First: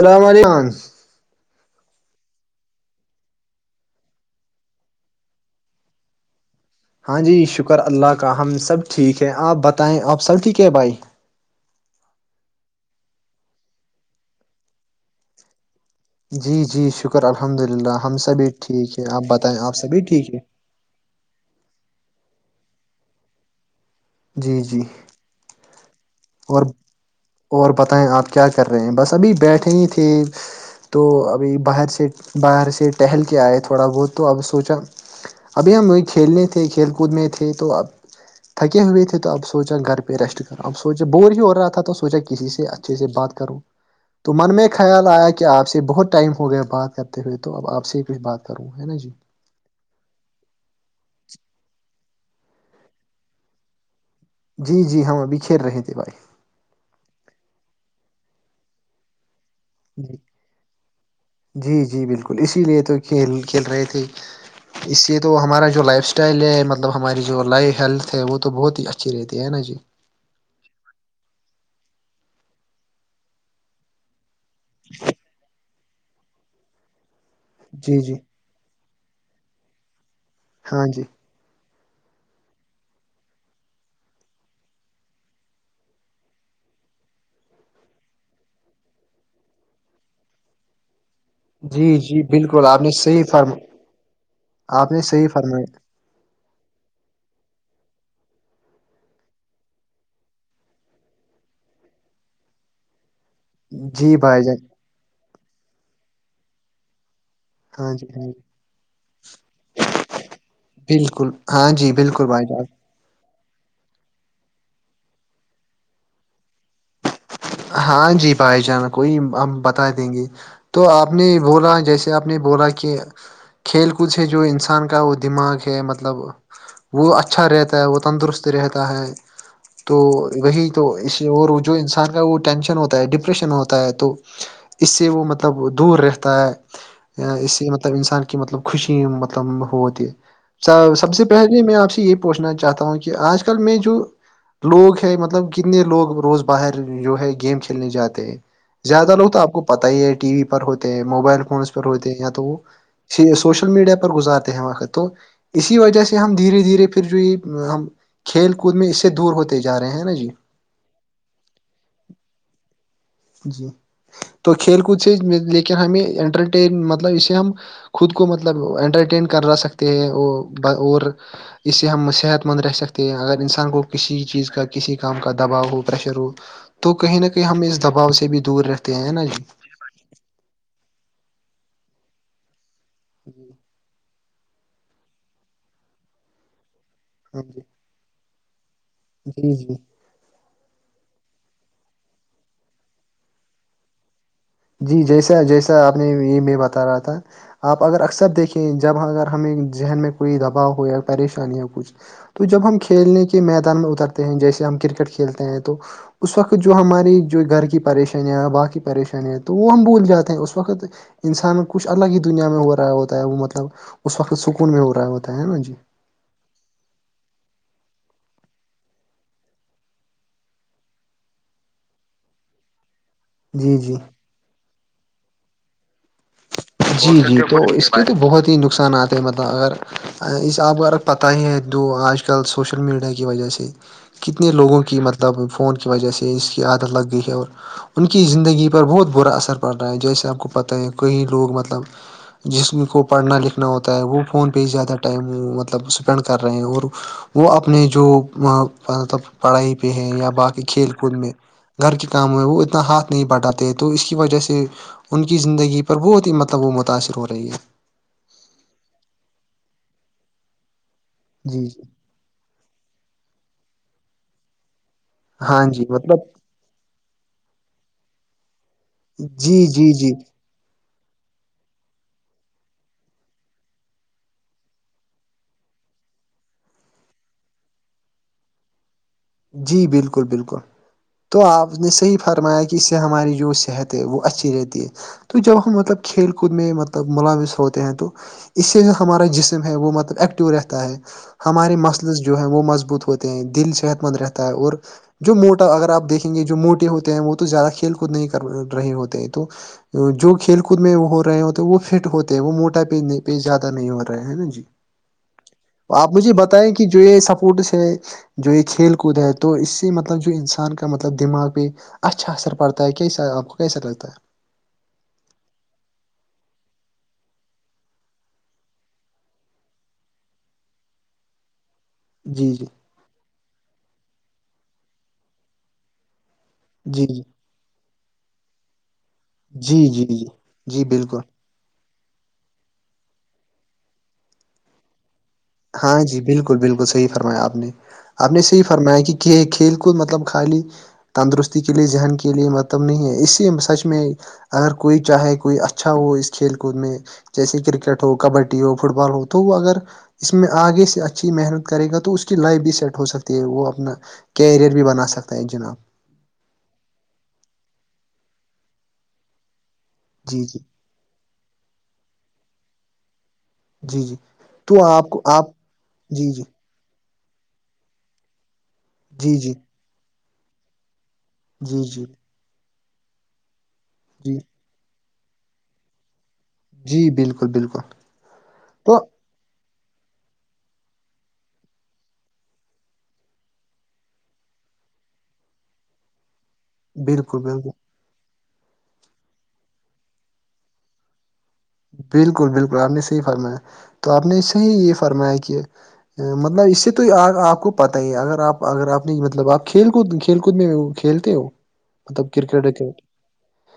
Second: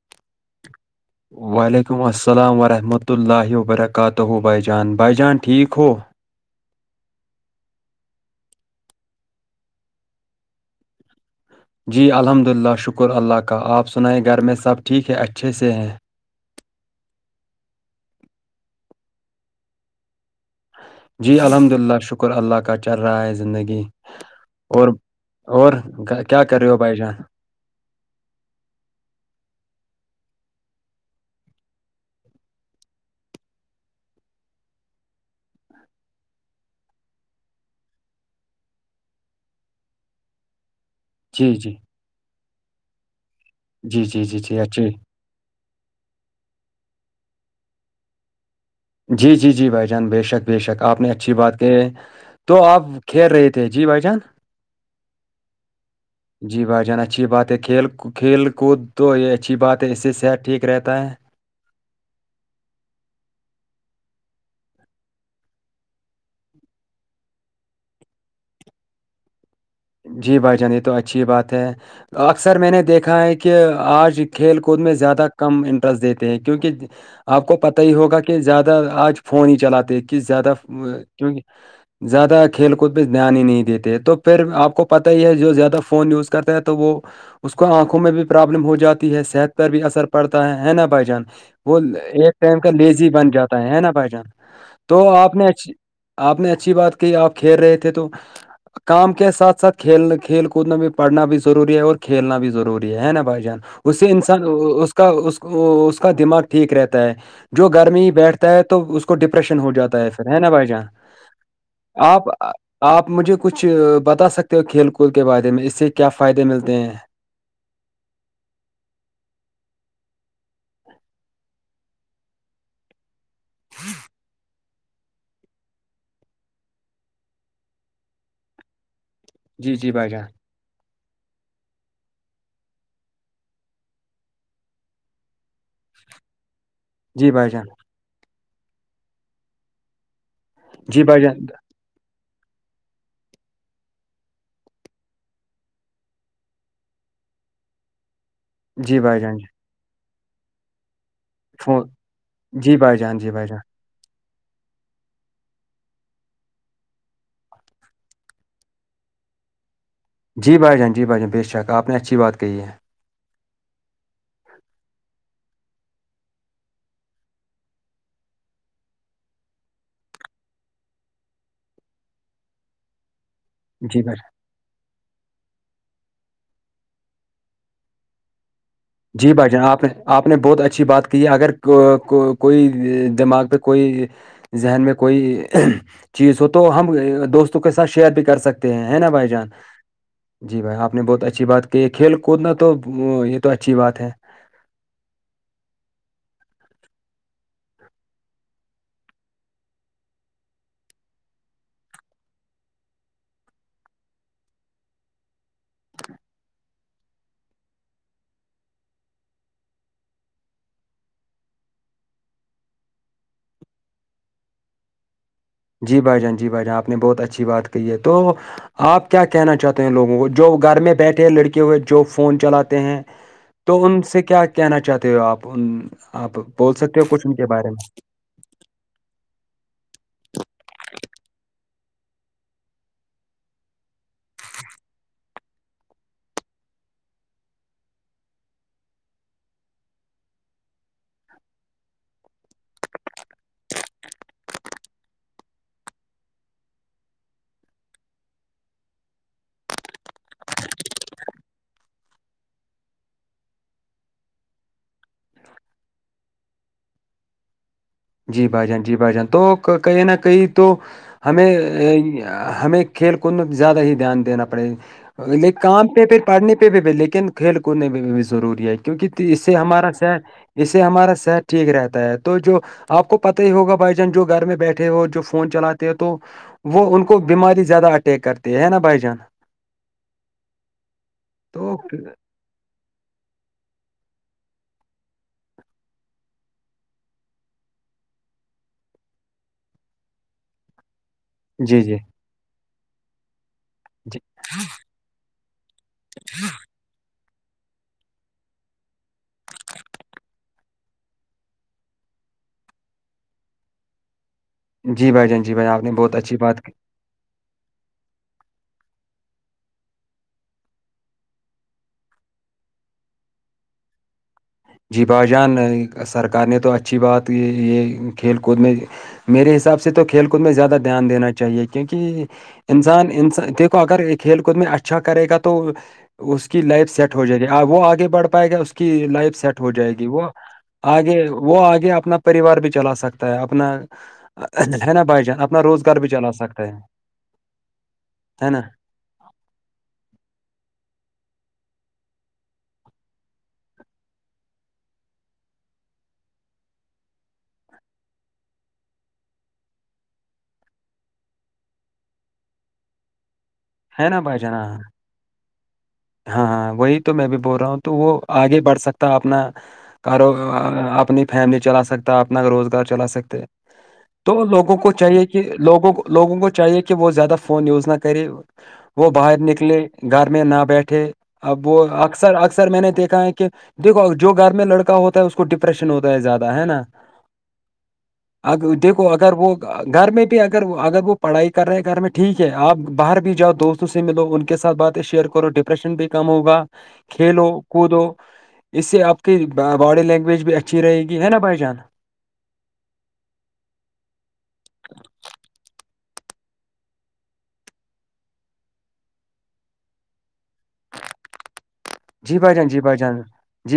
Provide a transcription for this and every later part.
اللام علیکم وعلیکم السلام ورحمۃ اللہ وبرکاتہ بائی جان بھائی جان ٹھیک ہو ہاں جی شکر اللہ کا ہم سب ٹھیک ہے آپ بتائیں آپ سب ٹھیک ہے بھائی جی الحمد للہ شکر اللہ کا آپ سنائیں گھر میں سب ٹھیک ہے اچھے سے ہیں جی جی شکر الحمد للہ ہم سب بھیھی ٹھیک ہے آپ بتائیں آپ سبھی ٹھیک ہے جی الحمد للہ شکر اللہ کا چل رہا ہے زندگی جی جی اور اور کیا کر اور رہے ہو بھائی جان اور بتائیں آپ کیا کر رہے ہیں بس ابھی بیٹھے ہی تھے تو ابھی باہر سے باہر سے ٹہل کے آئے تھوڑا بہت تو اب سوچا ابھی ہم وہیں کھیلنے تھے کھیل کود میں تھے تو اب تھکے ہوئے تھے تو اب سوچا گھر پہ ریسٹ کر ابو بور ہی ہو جی رہا جی تھا تو سوچا کسی سے اچھے سے بات کروں جی جی تو جی من جی میں اچھی خیال آیا کہ کیا آپ سے بہت ٹائم ہو گیا بات کرتے ہوئے تو اب آ سے ہی کچھ بات کروں ہے نا جی جی جی بھائی جان بے شک بے شک آپ نے اچھی بات کہ ہے تو آپ کھیل رہے تھے جی بھائی جان جی جی ہم ابھی کھیل رہے تھے بھائی جی بھائی جان اچھی بات ہے کھیل کھیل کود تو یہ اچھی بات ہے اس سے جی صحت ٹھیک رہتا ہے جی جی بالکل اسی لیے تو کھیل کھیل رہے تھے اس سے تو ہمارا جو لائف اسٹائل ہے مطلب ہماری جو لائف ہیلتھ ہے وہ تو بہت ہی اچھی رہتی ہے نا جی جی بھائی جان یہ تو اچھی بات ہے اکثر میں نے دیکھا ہے کہ آج کھیل کود میں زیادہ کم انٹرسٹ دیتے ہیں کیونکہ آپ کو پت ہی جی جی ہوگا کہ زیادہ آج فون ہی چلاتے ہیں کہ زیادہ ہاں جی کیونکہ زیادہ کھیل کود پہ دھیان ہی نہیں دیتے تو پھر آپ کو پتہ ہی ہے جو زیادہ فون یوز کرتا ہے تو وہ اس کو آنکھوں میں بھی پرابلم ہو جاتی ہے صحت پر بھی اثر پڑتا ہے ہے نا بھائی جان وہ جی جی ایک ٹائم بالکل کا آپ نے لیزی صحیح بن فرم جاتا ہے ہے نا بھائی جان تو آپ نے آپ نے اچھی بات کہی آپ کھیل رہے تھے تو کام کے ساتھ ساتھ کھیلنا کھیل کود میں بھی پڑھنا بھی ضروری ہے اور کھیلنا بھی ضروری ہے نا بھائی جان اس سے جی بھائی انسان جان اس کا اس کا دماغ ٹھیک رہتا ہے جو ہاں گرمی جی ہی ہاں جی بیٹھتا ہے تو اس کو ڈپریشن ہو جاتا ہے پھر ہے نا بھائی جان بالکل ہاں جی بالکل آپ بھائی جان آپ مجھے کچھ بتا سکتے ہو کھیل کود کے بارے میں اس سے کیا فائدے ملتے ہیں ہاں جی بھائی جان کوئی ہم بتا دیں گے تو آپ نے بولا جیسے آپ نے بولا کہ کھیل کود سے جو انسان کا وہ دماغ کہ مطلب وہ اچھا رہتا ہے وہ تندرست رہتا ہے جی جی تو بھائی جان وہی تو اس اور وہ جو انسان کا وہ ٹینشن ہوتا ہے ڈپریشن ہوتا ہے تو اس سے وہ مطلب دور رہتا جی ہے بھائی اس جان سے مطلب انسان کی مطلب خوشی مطلب ہوتی ہے جی سب بھائی سے جان پہلے میں آپ سے یہ پوچھنا چاہتا ہوں کہ آج کل میں جو لوگ ہے مطلب کتنے لوگ روز باہر جو ہے گیم کھیلنے جاتے ہیں جی زیادہ بھائی لوگ جان تو آ کو پتا ہی ہے ٹی وی پر ہوتے موبائل فونس پر فون ہوتے ہیں یا تو وہ جی بھائی جان جی بھائی جان سوشل میڈیا پر گزارتے ہیں وقت تو اسی وجہ سے ہم دھیرے دھیرے پھر جو یہ ہم کھیل کود میں اس سے دور ہوتے جا رہے ہیں نا جی جی بھائی جان جی بھائی جان بے شک آپ نے اچھی بات کہی ہے جی تو کھیل کود سے لیکن ہمیں انٹرٹین مطلب اسے ہم خود کو مطلب انٹرٹین کر رہا سکتے ہیں وہ اور اس سے ہم صحت مند رہہ سکتے ہیں اگر انسان کو جی بھائی کسی چیز کا کسی کام کا دباؤ ہو پرریشر ہو تو کہیں نہ کہیں ہمیں اس دباؤ سے بھی دور ہے جی بھائی جان آپ نے آپ نے بہت اچھی بات کی ہے اگر کوئی دماغ جی پہ کوئی ذہن میں کوئی چیز ہو تو ہم ہاں دوستوں جی کے ساتھ شیئر بھی کر سکتے ہیں ہے نا بھائی جان جی جی جی بھائی آپ نے بہت اچھی بات کی ہے کھیل کودنا تو یہ تو اچھی بات ہے جی جیسا جیسا آپ نے یہ میں بتا رہا تھا آپ اگر اکثر دیکھیں جب اگر ہمیں ذہن میں کوئی دباؤ ہو یا پریشانی ہو کچھ تو جب ہم کھیلنے کے میدان میں اترتے ہیں جیسے ہم کرکٹ کھیلتے ہیں تو اس وقت جو ہماری جو گھر کی پریشانیاں باقی پریشانیاں تو وہ ہم بھول جاتے ہیں اس وقت انسان کچھ الگ ہی دنیا میں ہو رہا ہے ہوتا ہے وہ مطلب اس وقت سکون میں ہو رہا ہوتا ہے نا جی جی بھائی جان جی بھائی جان آپ نے بہت اچھی بات کہ ہے تو آپ کیا کہنا چاہتے ہیں لوگوں کو جو گھر میں بیٹھے لڑکے ہوئے جو فون چلاتے ہیں جی تو جی ان سے کیا کہنا چاہتے ہو آپ آپ بول سکتے ہو جی کچھ ان جی کے تو بارے میں اس کے تو بہت ہی نقصانات مطلب اگر اس آپ کو اگر پتہ ہی ہے دو آج کل سوشل میڈیا کی وجہ سے کتنے لوگوں کی مطلب فون کی وجہ سے اس کی عادت لگ گئی ہے اور ان کی زندگی پر بہت برا اثر پڑ رہا ہے جیسے آپ کو پتہ ہے کہئی لوگ مطلب جس کو پڑھنا لکھنا ہوتا ہے وہ فون پہ ہی زیادہ ٹائم مطلب اسپینڈ کر رہے ہیں اور وہ اپنے جو مطلب پڑھائی پہ ہے یا باقی کھیل کود میں گھر کے کام ہوئے وہ اتنا ہاتھ نہیں پٹاتے تو اس کی وجہ سے ان کی زندگی پر بہت ہی مط تب وہ متاأثر ہو رہی ہے جی بھائی جان جی بھائی جان تو کہیں نہ کہیں تو جی جی ہمیں ہمیں کھیل کود زیادہ ہی دھیان دینا پڑے گ ل ہاں جی کام پہ مطلب پھر پڑھنے پہ بھی لیکن کھیل کودنے میں بھی ضروری ہے کیونکہ اس سے جی ہمارا جی جی شہر اس سے ہمارا صحت ٹھیک رہتا ہے تو جو آپ کو پت ہی ہوگا بائی چانس جو گھر میں بیٹھے ہو جو فون چلاتے تو وہ ان کو بیماری زیادہ اٹیک کرتے ہے نا بھائی جان جی بالکل بالکل تو آپ نے صحیح ہرمایا کہ اس سے ہماری جو صحت ہے وہ اچھی رہتی ہے تو جب ہم مطلب کھیل کود میں مطلب ملاوث ہوتے ہیں تو اس سے جو ہمارا جسم ہے وہ مطلب ایکٹیو رہتا ہے ہمارے جی جی مسلز جو ہیں وہ مضبوط ہوتے ہیں دل صحت مند جی رہتا ہے اور جو موٹا اگر آپ دیکھیں گے جو موٹے ہوتے ہیں وہ تو زیادہ کھیل کود نہیں کر رہے ہوتے ہیں تو جو کھیل کود میں ہو رہے ہوتے وہ فٹ ہوتے ہیں وہ موٹا پ پ زیادہ نہیں ہو رہا ہے نا جی جی بھائی جان جی بھائی آپ نے بہت مجھے اچھی بات کی بتائیں کہ جو یہ سپورٹس ہے جو یہ کھیل کود ہے تو اس سے مطلب جو انسان کا مطلب دماغ پہ اچھا اثر پڑتا ہے کیسا آپ کو کیسا لگتا ہے جی بھائی جان سرکار نے تو اچھی بات یہ کھیل کود میں میرے حساب سے تو کھیل کود میں زیادہ دھیان دا چاہیے کیونکہ ہے جی جی انسان انس دیکھو اگر کھیل کود میں اچھا کرے گا تو اس کی لائف جی سیٹ ہو جائے گی وہ آگے بڑھ پائے گا اس کی لائف سیٹ ہو جی جائے جی گی جی وہ جی بالکل آگے وہ آگے اپنا پریوار بھی چلا سکتا ہے اپنا ہے نا بھائی جان اپنا روزگار ہاں بھی جی چلا بالکل سکتا ہے بالکل صحیح فرمایا آپ نے آپ نے ہے نا صحیح فرمایا کہ کہ کھیل کود مطلب خالی تندرستی کے لیے ذہن کے لیے مطلب نہیں ہے اسی سچ میں اگر کوئی چاہے کوئی اچھا ہو اس کھیل کود میں جیسے کرکٹ ہو کبڈی ہو فٹ بال ہو تو وہ اگر اس میں آگے سے اچھی محنت کرے گا تو اس کی لائف بھی سیٹ ہو سکتی ہے وہپ اپنا ہے نا بھائی جان کیریئر ہاں بھی بنا سکتا ہے جناب ہاں ہاں وہی تو میں بھی بول رہا ہوں تو وہ آگے بڑھ سکتا اپنا کرو جی جی اپنی فیملی چلا سکتا اپنا روزگار چلا سکتے جی جی تو لوگوں کو چاہیے کہ لوگوں کو جی لوگوں جی کو چاہیے کہ کہ وہ زیادہ فون یوز نہ کرے وہ جی باہر جی نکلے گھر میں نہ بیٹھے اب جی وہ جی اکثر اکثر میں نے دیکھا ہے کہ دیکو جو جی گھر میں لڑکا ہوتا ہے اس کو پریشن ہوتا ہے زیادہ ہے نا جی بالکل بالکل تو دیکھو اگر وہ گھر میں بھی اگر اگر وہ پڑھائی کر رہے ہیں گھر میں ٹھیک ہے آپ باہر بھی جاؤ دوست سے ملو ان کے ساتھ باتیں شیئر کرو ڈپریشن بھی کم ہوگا بالکل کھیلو بالکل کودو اس سے آپ کی باڈی لینگویج بھی اچھی رہے گی ہے نا بھائی جان بالکل بالکل آپ نے صحیح فرمایا تو آپ نے صحیح یہ فرمایا کہ مطلب اس سے تو آپ کو پت ہی ہے اگر آپ اگر آپ نے مطلب آپ کھیل کو کھیل کود میں کھیلتے ہو مطلب جی بھائی کرکٹ جان جی وکٹ بھائی جان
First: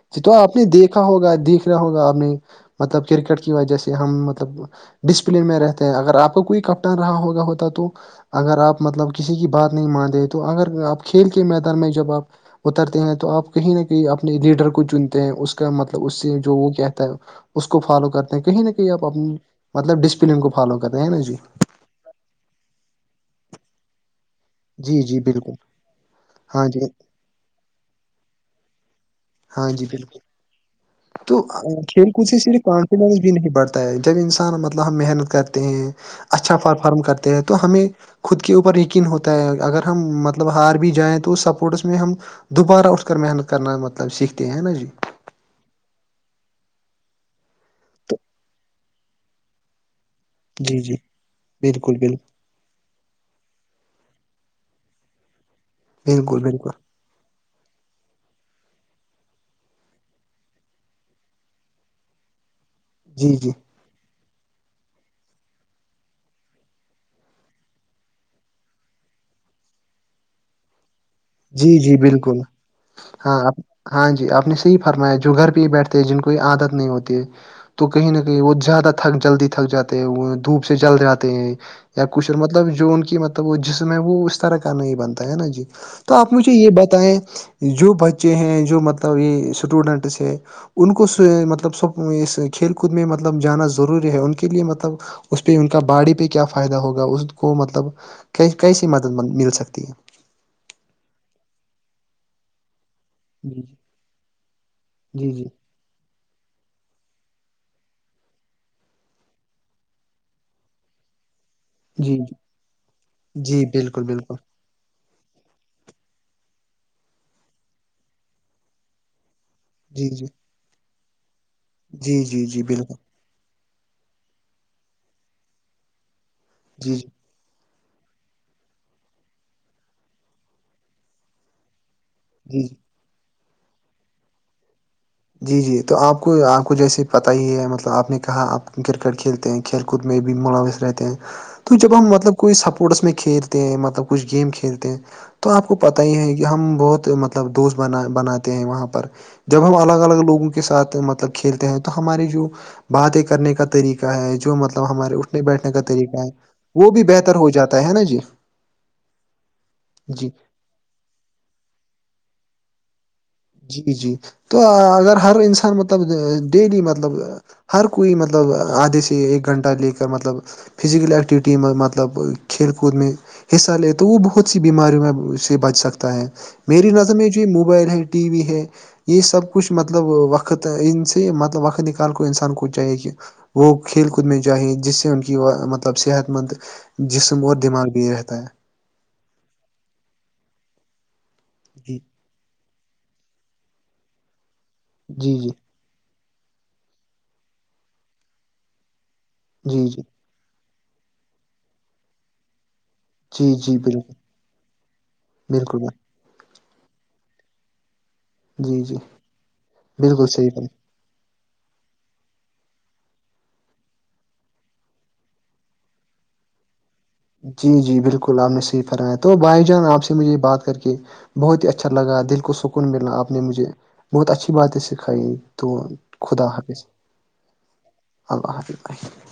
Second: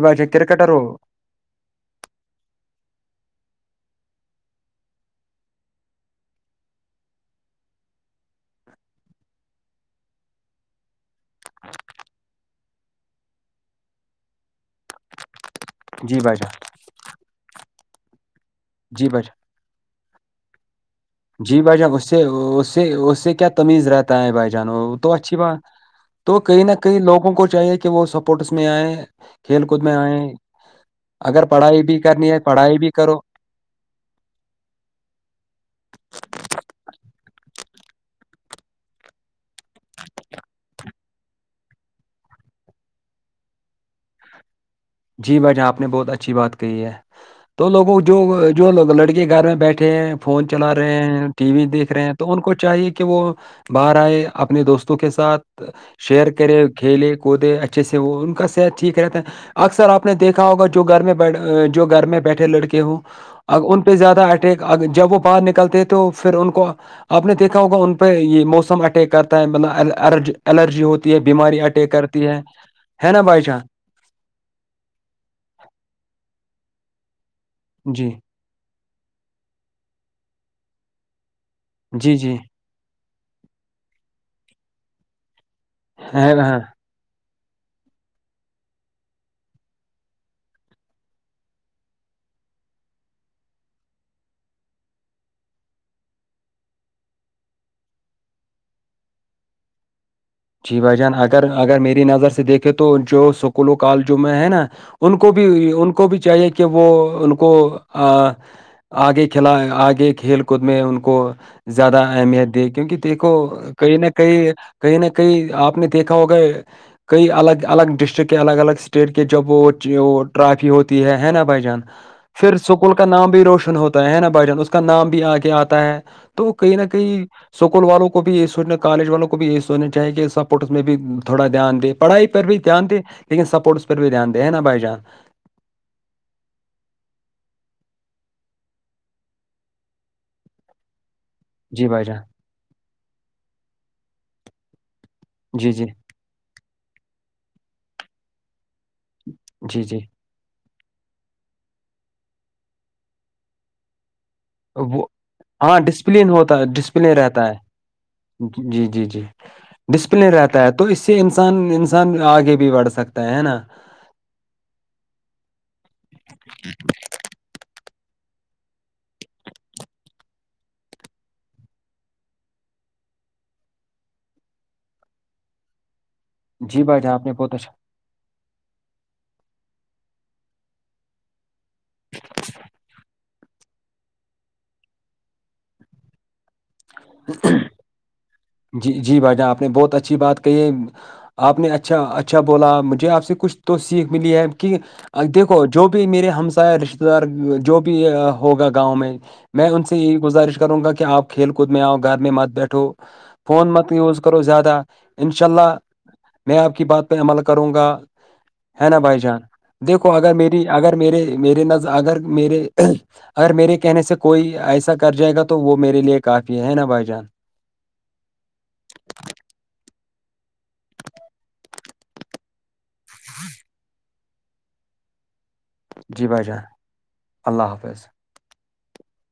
بھائی جی جان تو آپ نے کرکٹر ہو دیکھا ہوگا دیک ہوگا آپ نے مطلب کرکٹ کی وجہہ سے ہم مطلب ڈسپلن میں رہتے ہیں اگر آپ کو کوئی کپٹان رہا ہوگا ہوتا تو اگر آپ مطلب کسی کی بات نہیں مان رہ تو اگر آپ کھیل کے میدان میں جب آپ اترتے ہیں تو آپ کہیں نہ کہیں اپنے لیڈر کو چنتے ہیں اس کا مطلب اس جی بھائی سے جو جان وہ کہتا ہے اس کو فالو کرتے ہیں کہیں نہ کہیں آپ جی بھائی مطلب ڈسپلن کو فالو کرتے ہیں نا جان جی بھائی جان اس سے سے اس سے کیا تمیز رہتا ہے بھائی جان جی تو جی اچھی بالکل بات تو کہئی ہاں نہ جی کہیں لوگوں کو چاہیے کہ وہ سپورٹس میں آئے کھیل ہاں کود جی میں آئ بالکل تو کھیل کود سے صرف پڑھائی کرو کاؤنسلینس بھی نہیں بڑتا جب انسان مطلب ہم محنت کرتے ہیں اچھا پرفارم کرتے ہیں تو ہمیں خود کے اوپر یقین ہوتا ہے اگر ہم مطلب ہار بھی جائیں تو اس سپورٹس میں ہم دوبارہ اٹھ کر محنت کرنا مطلب سیکھتے ہیں نا جی جی بھائی جان آپ نے بہت اچھی بات کہی ہے تو لوگوں جو جو لوگ لڑکی گھر میں بیٹھے ہیں فون چلا جی رہے جی ہیں ٹی وی دیکھ بالکل رہے ہیں بالکل تو ان کو چاہیے کہ کہ وہ باہر آئے اپنے دوستوں کے ساتھ شیئر بالکل کرے بالکل کھیل کودے اچھا اچھے سے وہ ان کا صحت ٹھیک رہتا ہے اکثر آپ نے دیکھا ہوگا جو گھر میں جو گھر میں بیٹھے لڑکے ہوں جی جی ان کو زیادہ اٹیک جب وہ باہر نکلتے تو پھر ان کو آپ نے دیکھا ہوگا ان پہ یہ موسم اٹیک کرتا ہے مطلب الرجی ہوتی ہے بیماری جی اٹیک جی کرتی بالکل ہے ہے نا ہاں بھائی آپ چان ہاں جی آپ نے صحیح فرمایا جو گھر پہ ہی بیٹھتے ہیں جن کو عادت نہیں ہوتی ہے تو جی کہیں نہ کہیں کہ وہ زیادہ تھک جلدی تھک جاتے ہیں وہ دھوپ سے جل جاتے ہیں یا جی کچھ جی اور مطلب جو ان کی مطلب وہ جسم ہے وہ اس طرح کا نہیں بنتا ہے نا جی تو آپ ہے مجھے نا یہ بتائیں جو بچے ہیں جو مطلب یہ اسٹوڈنٹس ہے ان کو مطلب سب اس کھیل کود میں مطلب جانا ضروری ہے ان کے لیے مطلب اس پہ ان کا باڑی پہ کیا فائدہ ہوگا اس کو مطلب کی کیسی مدد مل سکتی ہے جی بھائی جان اگر اگر میری نظر سے دیکھ تو جو جی سکولوں کالجوں میں ہے نا ان جی کو بھی جی ان کو کو بھی چاہیے کہ وہ ان کو آگے کھلا آگے کھیل کود میں ان کو زیادہ جی اہمیت د کیونکہ دیکھو جی کہیں بالکل نہ بالکل کہیں کہیں نہ کئی آپ نے دیکھا ہوگا کئی الگ الگ ڈسٹرک کے الگ الگ اسٹیٹ کے جب وہ جی جی ٹرافی ہوتی ہے ہے نا بھائی جان جی جی پھر جی بالکل اسکول کا نام بھی روشن ہوتا ہے نا بھائی جان اس کا نام بھی آ کے آتا ہے تو کہئی نہ جی جی کہئی اسکول والوں کو بھی یہی سوچنا کالج والوں کو بھی یہی سوچنا چاہیے کہ سپورٹس میں بھی تھوڑا دھیان دے پڑھائی پر بھی جی دھیان دے لیکن سپوورٹس پر بھی دھیان دے ہے نا بھائی جان جی جی تو آپ کو آپ کو جیسے پت ہی ہے مطلب آپ نے کہا آپ کرکٹ کھیلتے ہیں کھیل کود میں بھی ملاوث رہتے ہیں تو جی جب بھائی ہم جان مطلب کوئی سپورٹس میں کھیلتے ہیں مطلب کچھ گیم کھیلتے ہیں تو آپ جی کو جی پت ہی ہے کہ ہم بہت مطلب دوست بناتے ہیں وہاں پر جب ہم جی جی الگ لوگوں کے ساتھ مطلب کھیلتے ہیں تو ہماری جو باتیں کرنے کا طریقہ ہے جو مطلب وہ ہمارے اٹھنے بیٹھنے ہاں کا طریقہ ڈسپلن ہے ہوتا وہ بھی ڈسپلن بہتر رہتا ہو جاتا ہے نا جی جی جی جی جی ڈسپلن رہتا ہے تو اس سے انسان انسان آگے بھی بڑھ سکتا ہے ہے نا جی جی تو اگر ہر انسان مطلب ڈیلی مطلب ہر کوئی مطلب آدھے سے ایک گھنٹہ لے کر مطلب فزکل ایکیکٹیوٹی میں مطلب کھیل کوود میں حصہ لے تو وہ بہت سی بیماریوں میں سے بچ سکتا ہے جی میری بھائی جان نظر آپ میں نے جو بہت اچھا موبائل ہے ٹی وی ہے یہ سب کچھ مطلب وقت ان سے مطلب وقت ن کال کو انسان کو چاہیے کہ وہ کھیل کود میں جاہیں جس سے ان کی مطلب صحت مند جسم اور دماغ بھی رہتا ہے جی جی بھائی جان آپ نے بہت اچھی بات کہی ہے آپ نے جی اچھا اچ اچھا بولا مجھے آپ سے کچھ تو سیکھ ملی ہے کہ جی دیکو جو بھی میرے ہمسا رشتے دار جو بھی ہوگا گاؤں میں میں ان جی جی سے جی یہی گزارش کروں گا کہ آپ کھیل کود میں آؤ گھر میں مت بیٹھو جی فون جی مت بالکل یوز کرو زیادہ انشاء اللہ بالکل میں آپ کی بات پہ عمل کروں گا جی ہے جی نا بھائی جان دیکھو بالکل اگر صحیح میری بھائی اگر میرے میرے ن اگر میرے اگر میرے کہنے سے کوئی ایسا کر جائے گا تو وہ میرے لیے کافی ہے نا بھائی جان جی جی بالکل آپ نے صحیح فرمایا تو بھائی جان آپ سے مجھے بات کر کے بہت ہی اچھا لگا دل کو سکون مللا آپ نے مجھے بہت اچھی باتیں سکھائی ت جی بھائی خدا جان حافظ اللہ حافظ اللہ حافظ بح